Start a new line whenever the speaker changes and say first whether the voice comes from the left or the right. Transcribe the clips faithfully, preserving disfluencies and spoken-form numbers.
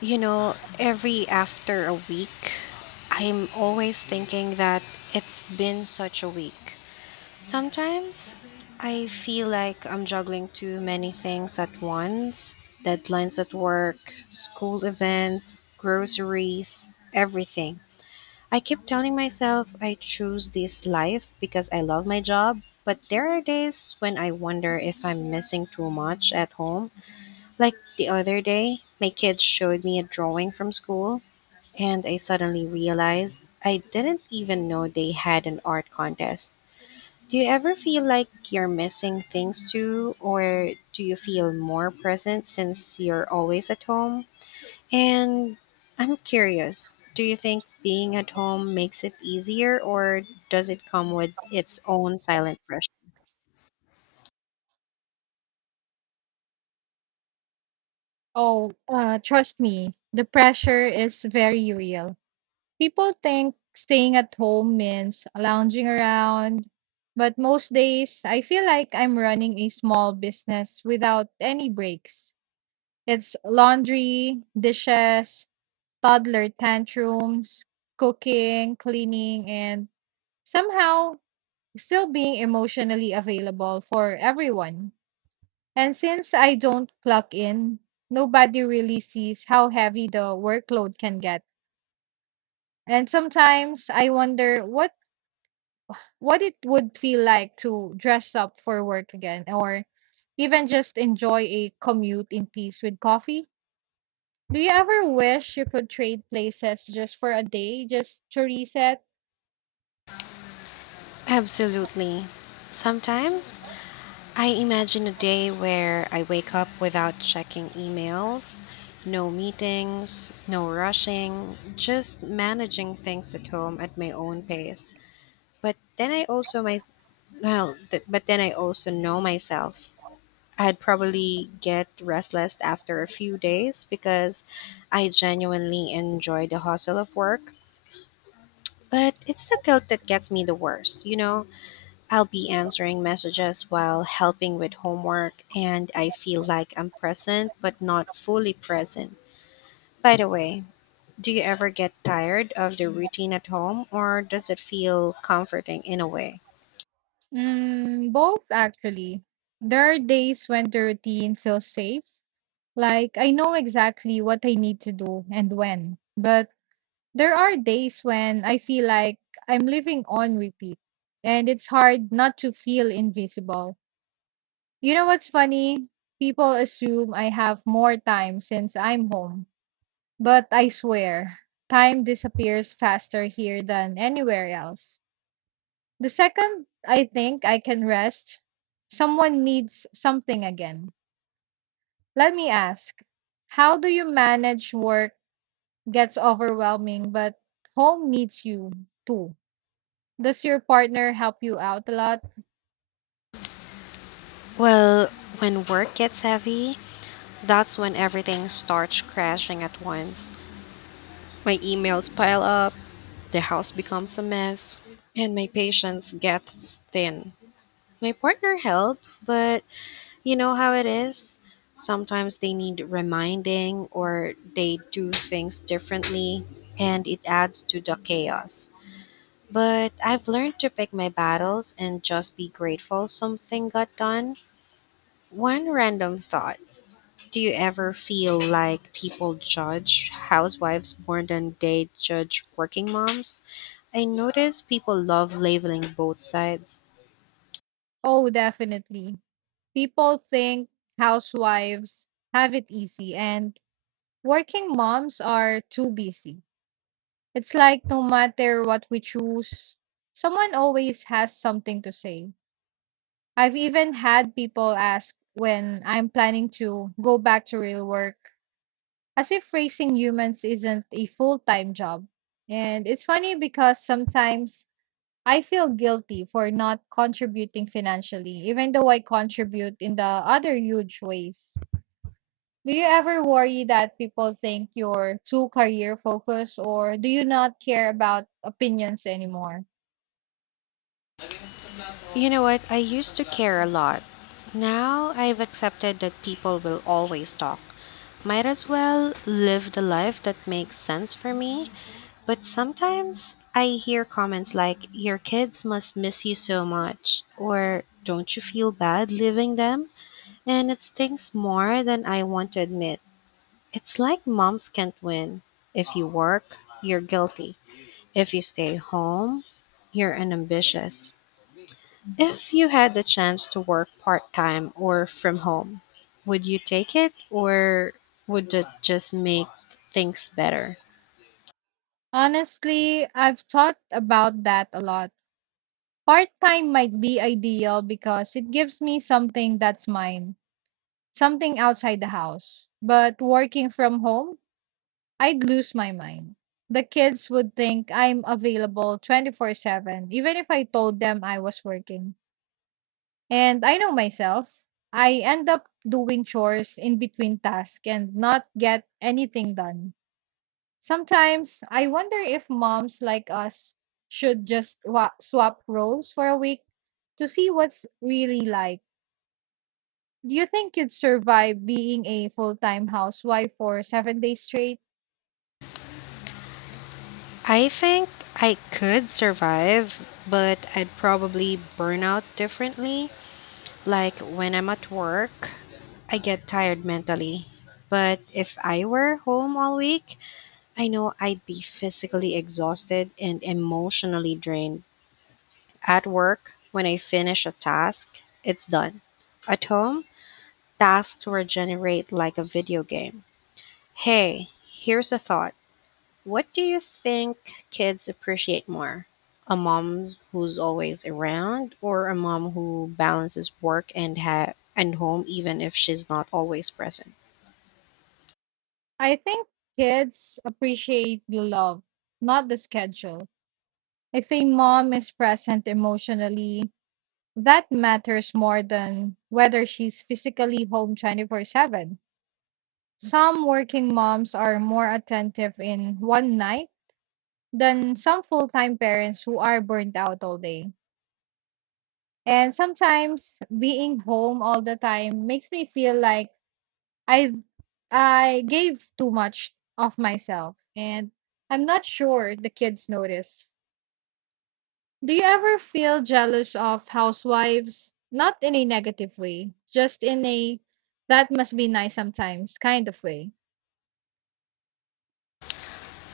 left: You know, every after a week, I'm always thinking that it's been such a week. Sometimes I feel like I'm juggling too many things at once, deadlines at work, school events, groceries, everything. I keep telling myself I choose this life because I love my job, but there are days when I wonder if I'm missing too much at home, like the other day, my kids showed me a drawing from school, and I suddenly realized I didn't even know they had an art contest. Do you ever feel like you're missing things too, or do you feel more present since you're always at home? And I'm curious, do you think being at home makes it easier, or does it come with its own silent pressure?
right: Oh, uh, trust me, the pressure is very real. People think staying at home means lounging around, but most days I feel like I'm running a small business without any breaks. It's laundry, dishes, toddler tantrums, cooking, cleaning, and somehow still being emotionally available for everyone. And since I don't clock in, nobody really sees how heavy the workload can get. And sometimes I wonder what what it would feel like to dress up for work again or even just enjoy a commute in peace with coffee. Do you ever wish you could trade places just for a day just to reset?
left: Absolutely. Sometimes I imagine a day where I wake up without checking emails, no meetings, no rushing, just managing things at home at my own pace. But then I also my well, th- but then I also know myself. I'd probably get restless after a few days because I genuinely enjoy the hustle of work, but it's the guilt that gets me the worst, you know? I'll be answering messages while helping with homework, and I feel like I'm present but not fully present. By the way, do you ever get tired of the routine at home, or does it feel comforting in a way?
right: Mm, both actually. There are days when the routine feels safe, like I know exactly what I need to do and when. But there are days when I feel like I'm living on repeat, and it's hard not to feel invisible. You know what's funny? People assume I have more time since I'm home, but I swear, time disappears faster here than anywhere else. The second I think I can rest, someone needs something again. Let me ask, how do you manage work gets overwhelming, but home needs you too? Does your partner help you out a lot?
left: Well, when work gets heavy, that's when everything starts crashing at once. My emails pile up, the house becomes a mess, and my patience gets thin. My partner helps, but you know how it is? Sometimes they need reminding or they do things differently, and it adds to the chaos. But I've learned to pick my battles and just be grateful something got done. One random thought: do you ever feel like people judge housewives more than they judge working moms? I notice people love labeling both sides.
right: Oh, definitely. People think housewives have it easy and working moms are too busy. It's like no matter what we choose, someone always has something to say. I've even had people ask when I'm planning to go back to real work, as if raising humans isn't a full time job. And it's funny because sometimes I feel guilty for not contributing financially, even though I contribute in the other huge ways. Do you ever worry that people think you're too career focused or do you not care about opinions anymore?
left: You know what? I used to care a lot. Now I've accepted that people will always talk. Might as well live the life that makes sense for me. But sometimes I hear comments like, "Your kids must miss you so much," or "Don't you feel bad leaving them?" And it stings more than I want to admit. It's like moms can't win. If you work, you're guilty. If you stay home, you're unambitious. If you had the chance to work part time or from home, would you take it or would it just make things better?
right: Honestly, I've thought about that a lot. Part time might be ideal because it gives me something that's mine, something outside the house. But working from home, I'd lose my mind. The kids would think I'm available twenty-four seven, even if I told them I was working. And I know myself. I end up doing chores in between tasks and not get anything done. Sometimes I wonder if moms like us should just wa- swap roles for a week to see what's really like. Do you think you'd survive being a full time housewife for seven days straight?
left: I think I could survive, but I'd probably burn out differently. Like when I'm at work, I get tired mentally. But if I were home all week, I know I'd be physically exhausted and emotionally drained. At work, when I finish a task, it's done. At home, tasks were generated like a video game. Hey, here's a thought. What do you think kids appreciate more? A mom who's always around, or a mom who balances work and ha- and home even if she's not always present?
right: I think kids appreciate the love, not the schedule. If a mom is present emotionally, that matters more than whether she's physically home twenty-four seven. Some working moms are more attentive in one night than some full time parents who are burnt out all day. And sometimes being home all the time makes me feel like I've I gave too much of myself, and I'm not sure the kids notice. Do you ever feel jealous of housewives? Not in a negative way, just in a that must be nice sometimes kind of way.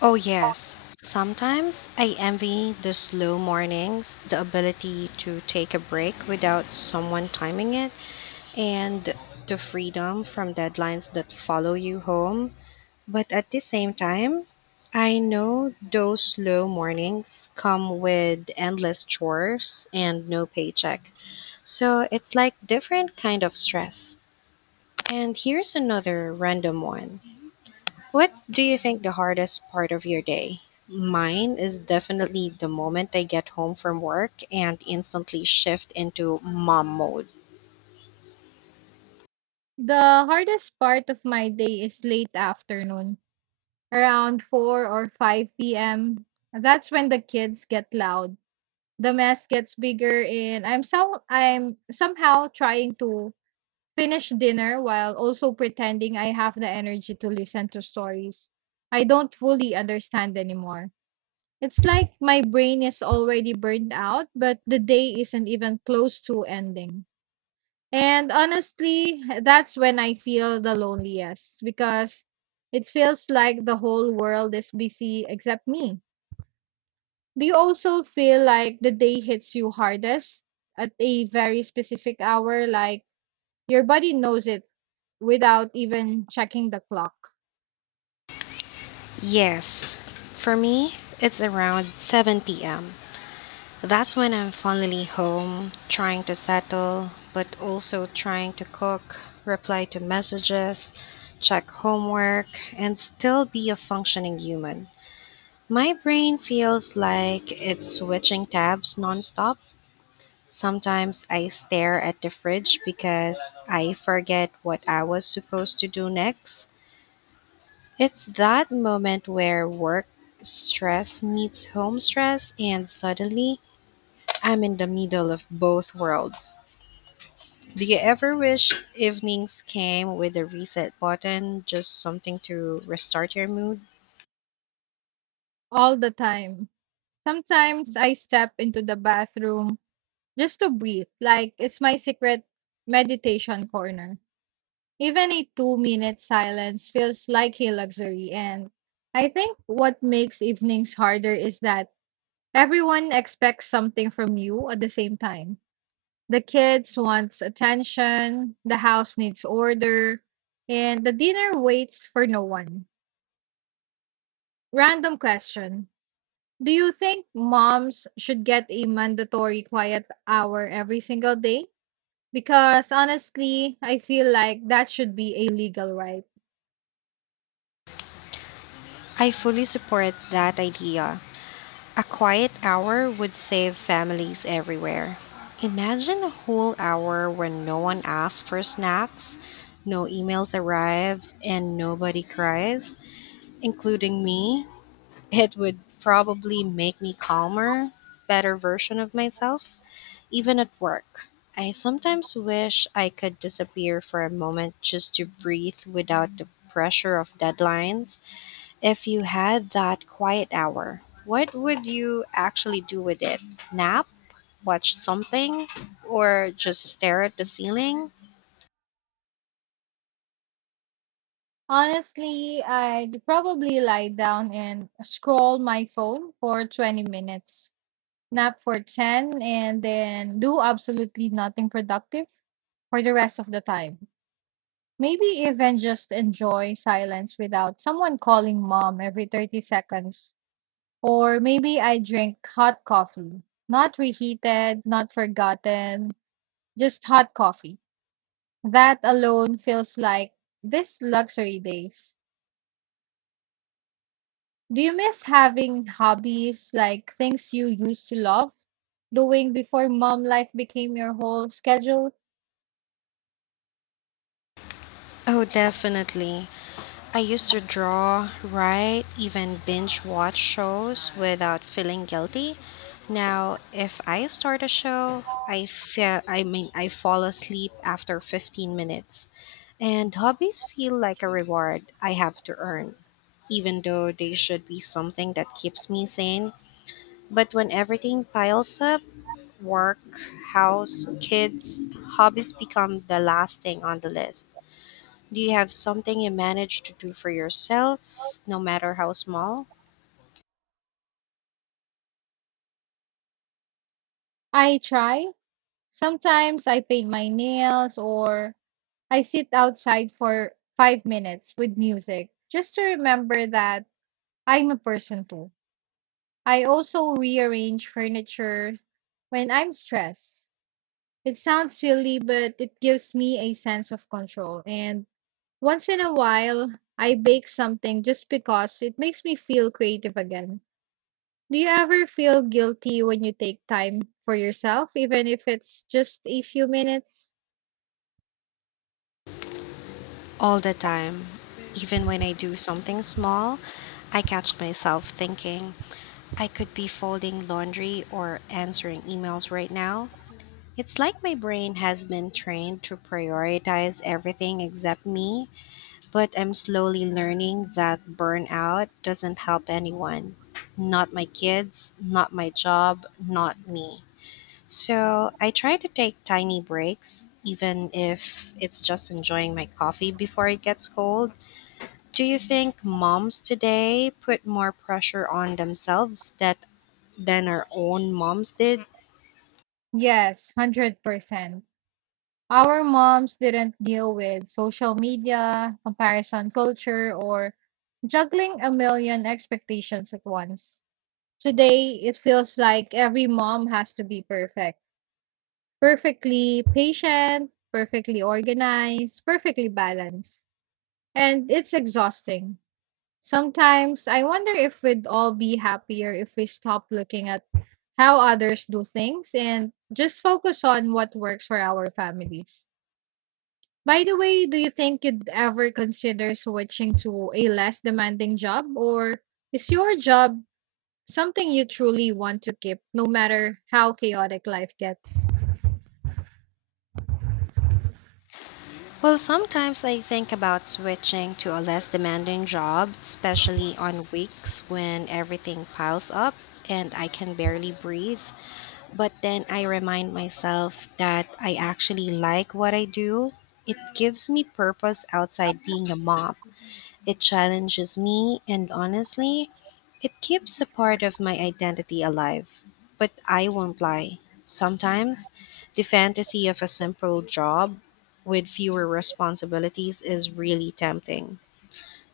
left: Oh yes. Sometimes I envy the slow mornings, the ability to take a break without someone timing it, and the freedom from deadlines that follow you home. But at the same time, I know those slow mornings come with endless chores and no paycheck. So it's like different kind of stress. And here's another random one. What do you think the hardest part of your day? Mine is definitely the moment I get home from work and instantly shift into mom mode.
right: The hardest part of my day is late afternoon, around four or five p m. That's when the kids get loud. The mess gets bigger and I'm so I'm somehow trying to finish dinner while also pretending I have the energy to listen to stories I don't fully understand anymore. It's like my brain is already burned out, but the day isn't even close to ending. And honestly, that's when I feel the loneliest because it feels like the whole world is busy except me. Do you also feel like the day hits you hardest at a very specific hour? Like your body knows it without even checking the clock?
left: Yes, for me, it's around seven p m. That's when I'm finally home, trying to settle, but also trying to cook, reply to messages, check homework, and still be a functioning human. My brain feels like it's switching tabs nonstop. Sometimes I stare at the fridge because I forget what I was supposed to do next. It's that moment where work stress meets home stress, and suddenly I'm in the middle of both worlds. Do you ever wish evenings came with a reset button, just something to restart your mood?
right: All the time. Sometimes I step into the bathroom just to breathe, like it's my secret meditation corner. Even a two minute silence feels like a luxury. And I think what makes evenings harder is that everyone expects something from you at the same time. The kids wants attention, the house needs order, and the dinner waits for no one. Random question. Do you think moms should get a mandatory quiet hour every single day? Because honestly, I feel like that should be a legal right.
left: I fully support that idea. A quiet hour would save families everywhere. Imagine a whole hour where no one asks for snacks, no emails arrive, and nobody cries, including me. It would probably make me calmer, better version of myself. Even at work, I sometimes wish I could disappear for a moment just to breathe without the pressure of deadlines. If you had that quiet hour, what would you actually do with it? Nap? Watch something? Or just stare at the ceiling?
right: Honestly, I'd probably lie down and scroll my phone for twenty minutes, nap for ten, and then do absolutely nothing productive for the rest of the time. Maybe even just enjoy silence without someone calling mom every thirty seconds. Or maybe I drink hot coffee, not reheated, not forgotten, just hot coffee. That alone feels like this luxury days. Do you miss having hobbies like things you used to love doing before mom life became your whole schedule?
left: Oh, definitely. I used to draw, write, even binge watch shows without feeling guilty. Now, if I start a show, I feel I mean I fall asleep after fifteen minutes. And hobbies feel like a reward I have to earn, even though they should be something that keeps me sane. But when everything piles up, work, house, kids, hobbies become the last thing on the list. Do you have something you manage to do for yourself, no matter how small?
right: I try. Sometimes I paint my nails or I sit outside for five minutes with music just to remember that I'm a person too. I also rearrange furniture when I'm stressed. It sounds silly, but it gives me a sense of control. And once in a while, I bake something just because it makes me feel creative again. Do you ever feel guilty when you take time for yourself, even if it's just a few minutes?
left: All the time. Even when I do something small, I catch myself thinking, I could be folding laundry or answering emails right now. It's like my brain has been trained to prioritize everything except me, but I'm slowly learning that burnout doesn't help anyone. Not my kids, not my job, not me. So I try to take tiny breaks, even if it's just enjoying my coffee before it gets cold. Do you think moms today put more pressure on themselves that than our own moms did?
right: Yes, one hundred percent. Our moms didn't deal with social media, comparison culture, or juggling a million expectations at once. Today, it feels like every mom has to be perfect, perfectly patient, perfectly organized, perfectly balanced. And it's exhausting. Sometimes I wonder if we'd all be happier if we stop looking at how others do things and just focus on what works for our families. By the way, do you think you'd ever consider switching to a less demanding job, or is your job something you truly want to keep no matter how chaotic life gets?
left: Well, sometimes I think about switching to a less demanding job, especially on weeks when everything piles up and I can barely breathe. But then I remind myself that I actually like what I do. It gives me purpose outside being a mom. It challenges me, and honestly, it keeps a part of my identity alive. But I won't lie. Sometimes, the fantasy of a simple job with fewer responsibilities is really tempting.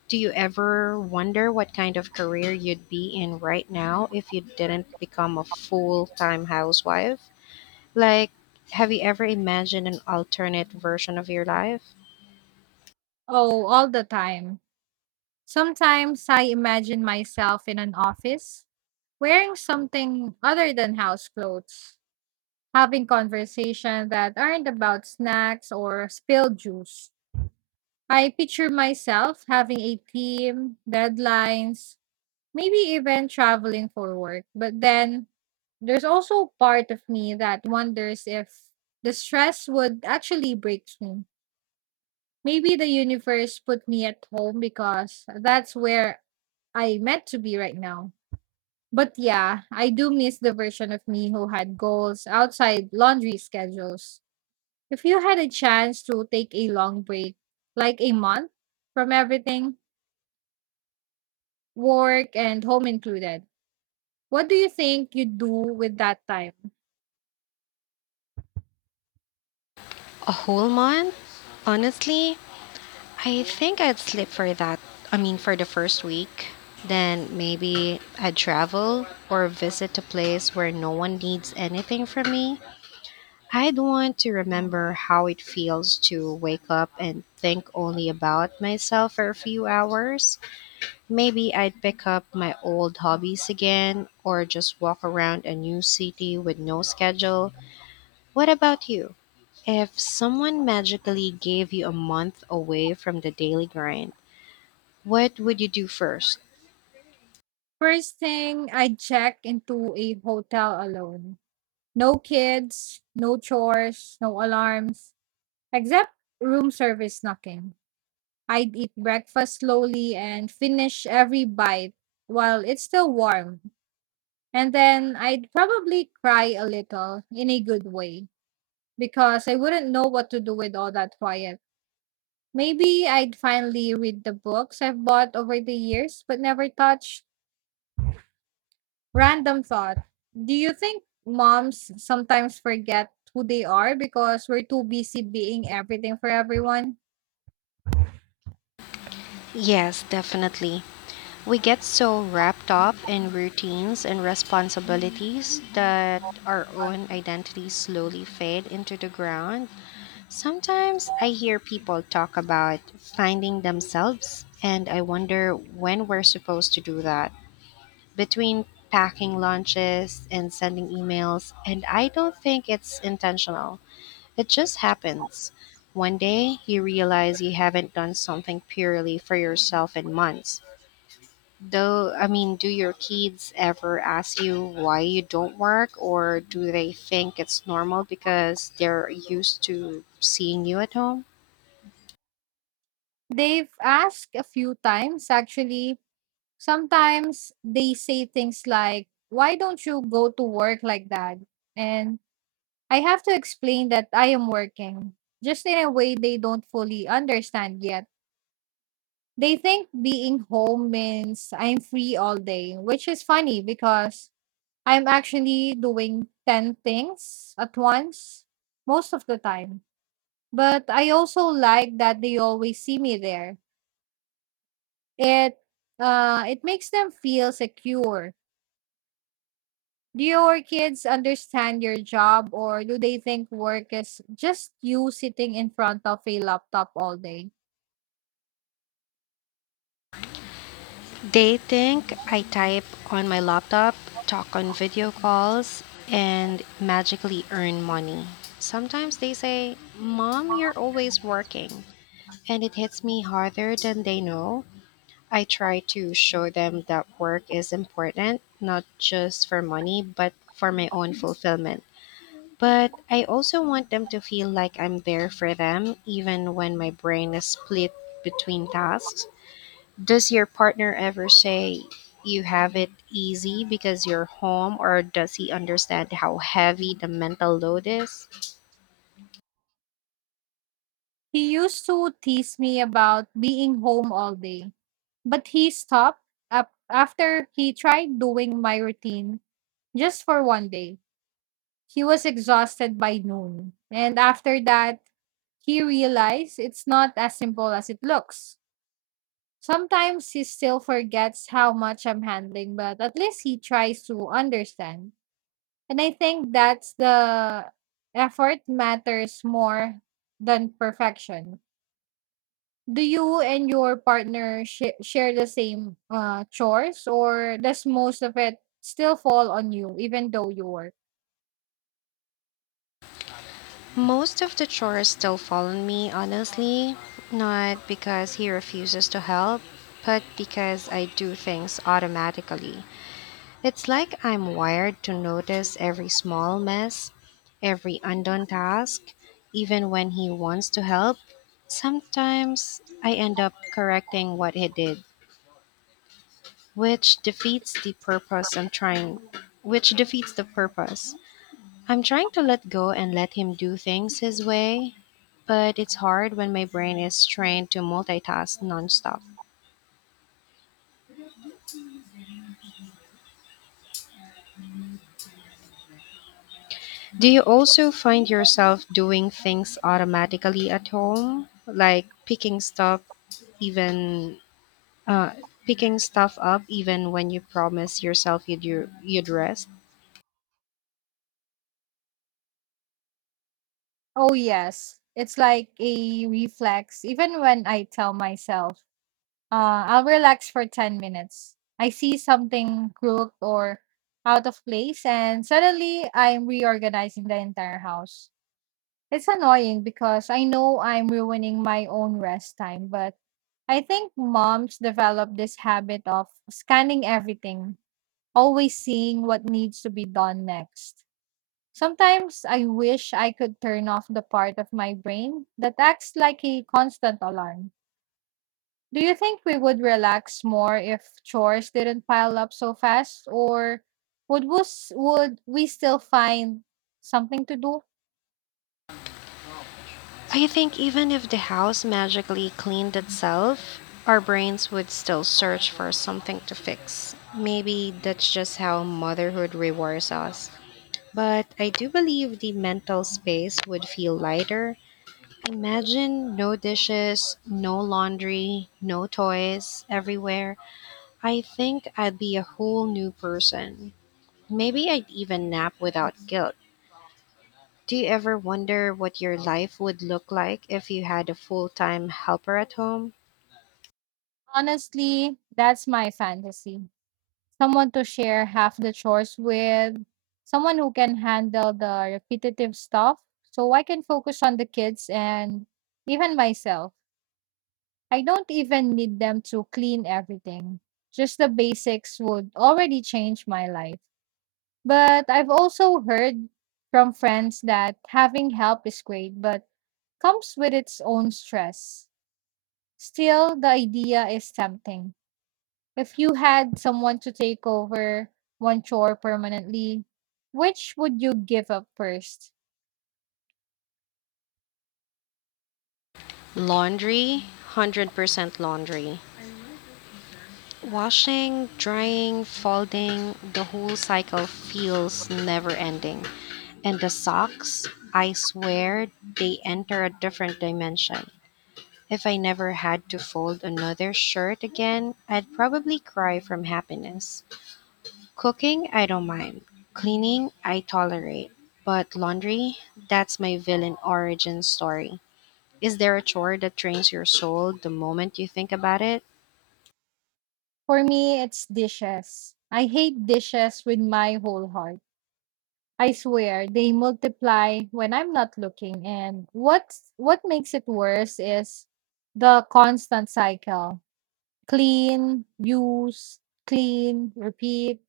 left: Do you ever wonder what kind of career you'd be in right now if you didn't become a full time housewife? Like, have you ever imagined an alternate version of your life?
right: Oh, all the time. Sometimes I imagine myself in an office wearing something other than house clothes, having conversations that aren't about snacks or spilled juice. I picture myself having a team, deadlines, maybe even traveling for work. But then there's also part of me that wonders if the stress would actually break me. Maybe the universe put me at home because that's where I meant to be right now. But yeah, I do miss the version of me who had goals outside laundry schedules. If you had a chance to take a long break, like a month from everything, work and home included, what do you think you'd do with that time?
left: A whole month? Honestly, I think I'd sleep for that. I mean, for the first week. Then maybe I'd travel or visit a place where no one needs anything from me. I'd want to remember how it feels to wake up and think only about myself for a few hours. Maybe I'd pick up my old hobbies again or just walk around a new city with no schedule. What about you? If someone magically gave you a month away from the daily grind, what would you do first?
right: First thing, I'd check into a hotel alone. No kids, no chores, no alarms, except room service knocking. I'd eat breakfast slowly and finish every bite while it's still warm. And then I'd probably cry a little in a good way because I wouldn't know what to do with all that quiet. Maybe I'd finally read the books I've bought over the years but never touched. Random thought. Do you think moms sometimes forget who they are because we're too busy being everything for everyone?
left: Yes, definitely. We get so wrapped up in routines and responsibilities that our own identities slowly fade into the ground. Sometimes I hear people talk about finding themselves, and I wonder when we're supposed to do that, between packing lunches and sending emails, and I don't think it's intentional. It just happens. One day, you realize you haven't done something purely for yourself in months. Though, I mean, do your kids ever ask you why you don't work, or do they think it's normal because they're used to seeing you at home?
right: They've asked a few times, actually. Sometimes they say things like, "Why don't you go to work like that?" And I have to explain that I am working, just in a way they don't fully understand yet. They think being home means I'm free all day, which is funny because I'm actually doing ten things at once most of the time. But I also like that they always see me there. It uh it makes them feel secure. Do your kids understand your job or do they think work is just you sitting in front of a laptop all day?
left: They think I type on my laptop, talk on video calls, and magically earn money. Sometimes they say, "Mom, you're always working." And it hits me harder than they know. I try to show them that work is important, not just for money, but for my own fulfillment. But I also want them to feel like I'm there for them, even when my brain is split between tasks. Does your partner ever say you have it easy because you're home, or does he understand how heavy the mental load is?
right: He used to tease me about being home all day, but he stopped up after he tried doing my routine just for one day. He was exhausted by noon, and after that, he realized it's not as simple as it looks. Sometimes he still forgets how much I'm handling, but at least he tries to understand. And I think that's the effort matters more than perfection. Do you and your partner sh- share the same uh, chores, or does most of it still fall on you, even though you work?
left: Most of the chores still fall on me, honestly. Not because he refuses to help, but because I do things automatically. It's like I'm wired to notice every small mess, every undone task, even when he wants to help. Sometimes I end up correcting what he did, which defeats the purpose I'm trying which defeats the purpose. I'm trying to let go and let him do things his way, but it's hard when my brain is trained to multitask nonstop. Do you also find yourself doing things automatically at home, like picking stuff even uh, picking stuff up even when you promise yourself you'd you'd rest?
right: Oh, yes. It's like a reflex. Even when I tell myself, uh, I'll relax for ten minutes, I see something crooked or out of place, and suddenly I'm reorganizing the entire house. It's annoying because I know I'm ruining my own rest time, but I think moms develop this habit of scanning everything, always seeing what needs to be done next. Sometimes I wish I could turn off the part of my brain that acts like a constant alarm. Do you think we would relax more if chores didn't pile up so fast, or would we, s- would we still find something to do?
left: I think even if the house magically cleaned itself, our brains would still search for something to fix. Maybe that's just how motherhood rewires us. But I do believe the mental space would feel lighter. Imagine no dishes, no laundry, no toys everywhere. I think I'd be a whole new person. Maybe I'd even nap without guilt. Do you ever wonder what your life would look like if you had a full time helper at home?
right: Honestly, that's my fantasy. Someone to share half the chores with, someone who can handle the repetitive stuff so I can focus on the kids and even myself. I don't even need them to clean everything. Just the basics would already change my life. But I've also heard from friends that having help is great, but comes with its own stress. Still, the idea is tempting. If you had someone to take over one chore permanently, which would you give up first?
left: Laundry, one hundred percent laundry. Washing, drying, folding, the whole cycle feels never ending. And the socks, I swear, they enter a different dimension. If I never had to fold another shirt again, I'd probably cry from happiness. Cooking, I don't mind. Cleaning, I tolerate. But laundry, that's my villain origin story. Is there a chore that drains your soul the moment you think about it?
right: For me, it's dishes. I hate dishes with my whole heart. I swear they multiply when I'm not looking. And what's what makes it worse is the constant cycle. Clean, use, clean, repeat.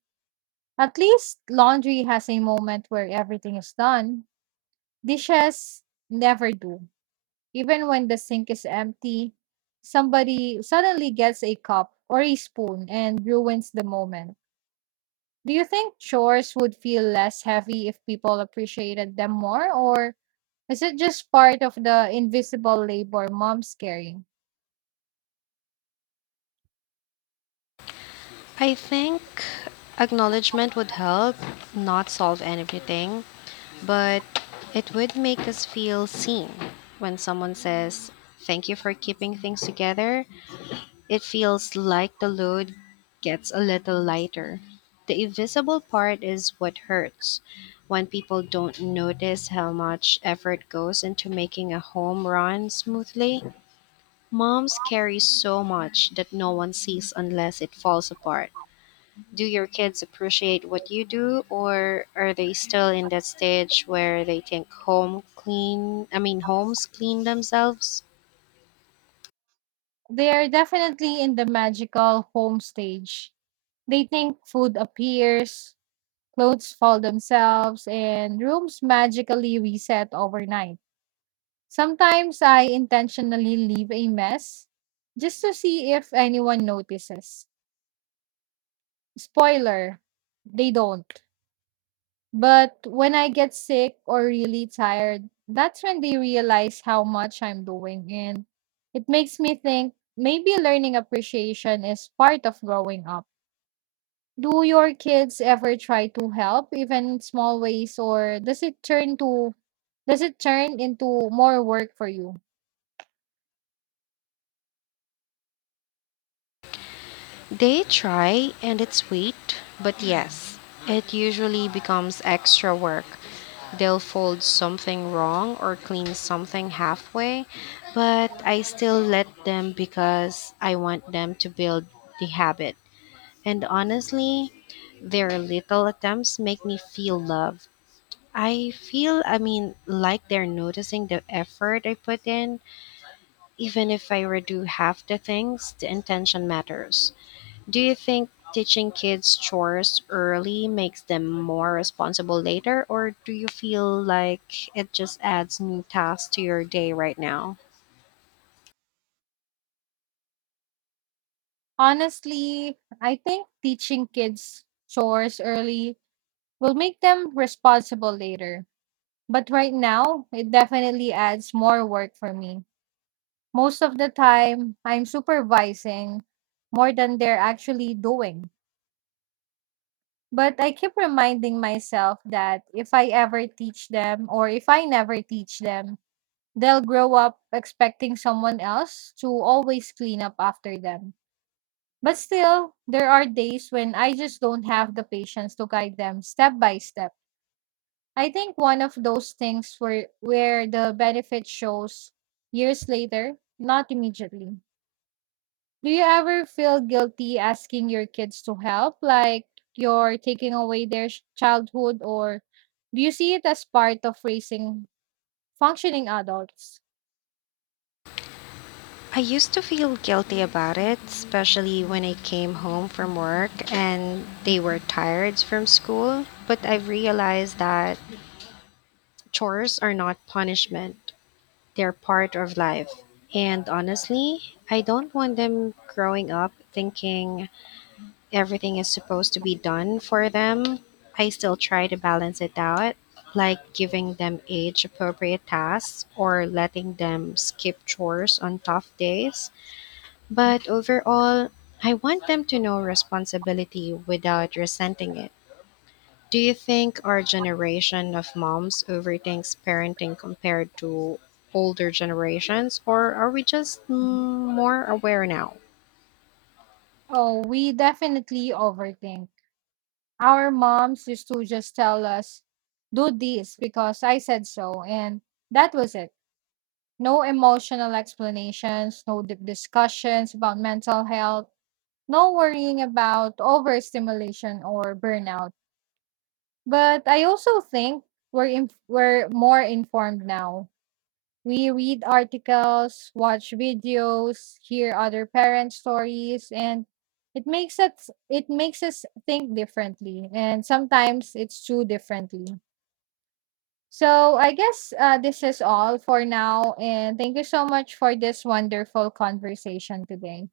right: At least laundry has a moment where everything is done. Dishes never do. Even when the sink is empty, somebody suddenly gets a cup or a spoon and ruins the moment. Do you think chores would feel less heavy if people appreciated them more, or is it just part of the invisible labor mom's carrying?
left: I think acknowledgement would help, not solve everything, but it would make us feel seen. When someone says, "Thank you for keeping things together," it feels like the load gets a little lighter. The invisible part is what hurts when people don't notice how much effort goes into making a home run smoothly. Moms carry so much that no one sees unless it falls apart. Do your kids appreciate what you do, or are they still in that stage where they think home clean? I mean, homes clean themselves?
right: They are definitely in the magical home stage. They think food appears, clothes fall themselves, and rooms magically reset overnight. Sometimes I intentionally leave a mess just to see if anyone notices. Spoiler, they don't. But when I get sick or really tired, that's when they realize how much I'm doing. And it makes me think maybe learning appreciation is part of growing up. Do your kids ever try to help, even in small ways, or does it turn to does it turn into more work for you?
left: They try and it's sweet, but yes, it usually becomes extra work. They'll fold something wrong or clean something halfway, but I still let them because I want them to build the habit. And honestly, their little attempts make me feel loved. I feel, I mean, like they're noticing the effort I put in. Even if I redo half the things, the intention matters. Do you think teaching kids chores early makes them more responsible later, or do you feel like it just adds new tasks to your day right now?
right: Honestly, I think teaching kids chores early will make them responsible later. But right now, it definitely adds more work for me. Most of the time, I'm supervising more than they're actually doing. But I keep reminding myself that if I ever teach them or if I never teach them, they'll grow up expecting someone else to always clean up after them. But still, there are days when I just don't have the patience to guide them step by step. I think one of those things where where the benefit shows years later, not immediately. Do you ever feel guilty asking your kids to help, like you're taking away their sh- childhood, or do you see it as part of raising functioning adults?
left: I used to feel guilty about it, especially when I came home from work and they were tired from school. But I've realized that chores are not punishment, they're part of life. And honestly, I don't want them growing up thinking everything is supposed to be done for them. I still try to balance it out, like giving them age appropriate tasks or letting them skip chores on tough days. But overall, I want them to know responsibility without resenting it. Do you think our generation of moms overthinks parenting compared to older generations, or are we just mm, more aware now?
right: Oh, we definitely overthink. Our moms used to just tell us, do this because I said so, and that was it. No emotional explanations, no deep discussions about mental health, no worrying about overstimulation or burnout. But I also think we're inf- we're more informed now. We read articles, watch videos, hear other parents' stories, and it makes us it makes us think differently. And sometimes it's too differently. So I guess uh, this is all for now. And thank you so much for this wonderful conversation today.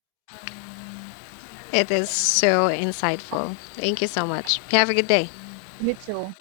left: It is so insightful. Thank you so much. Have a good day.
right: You too.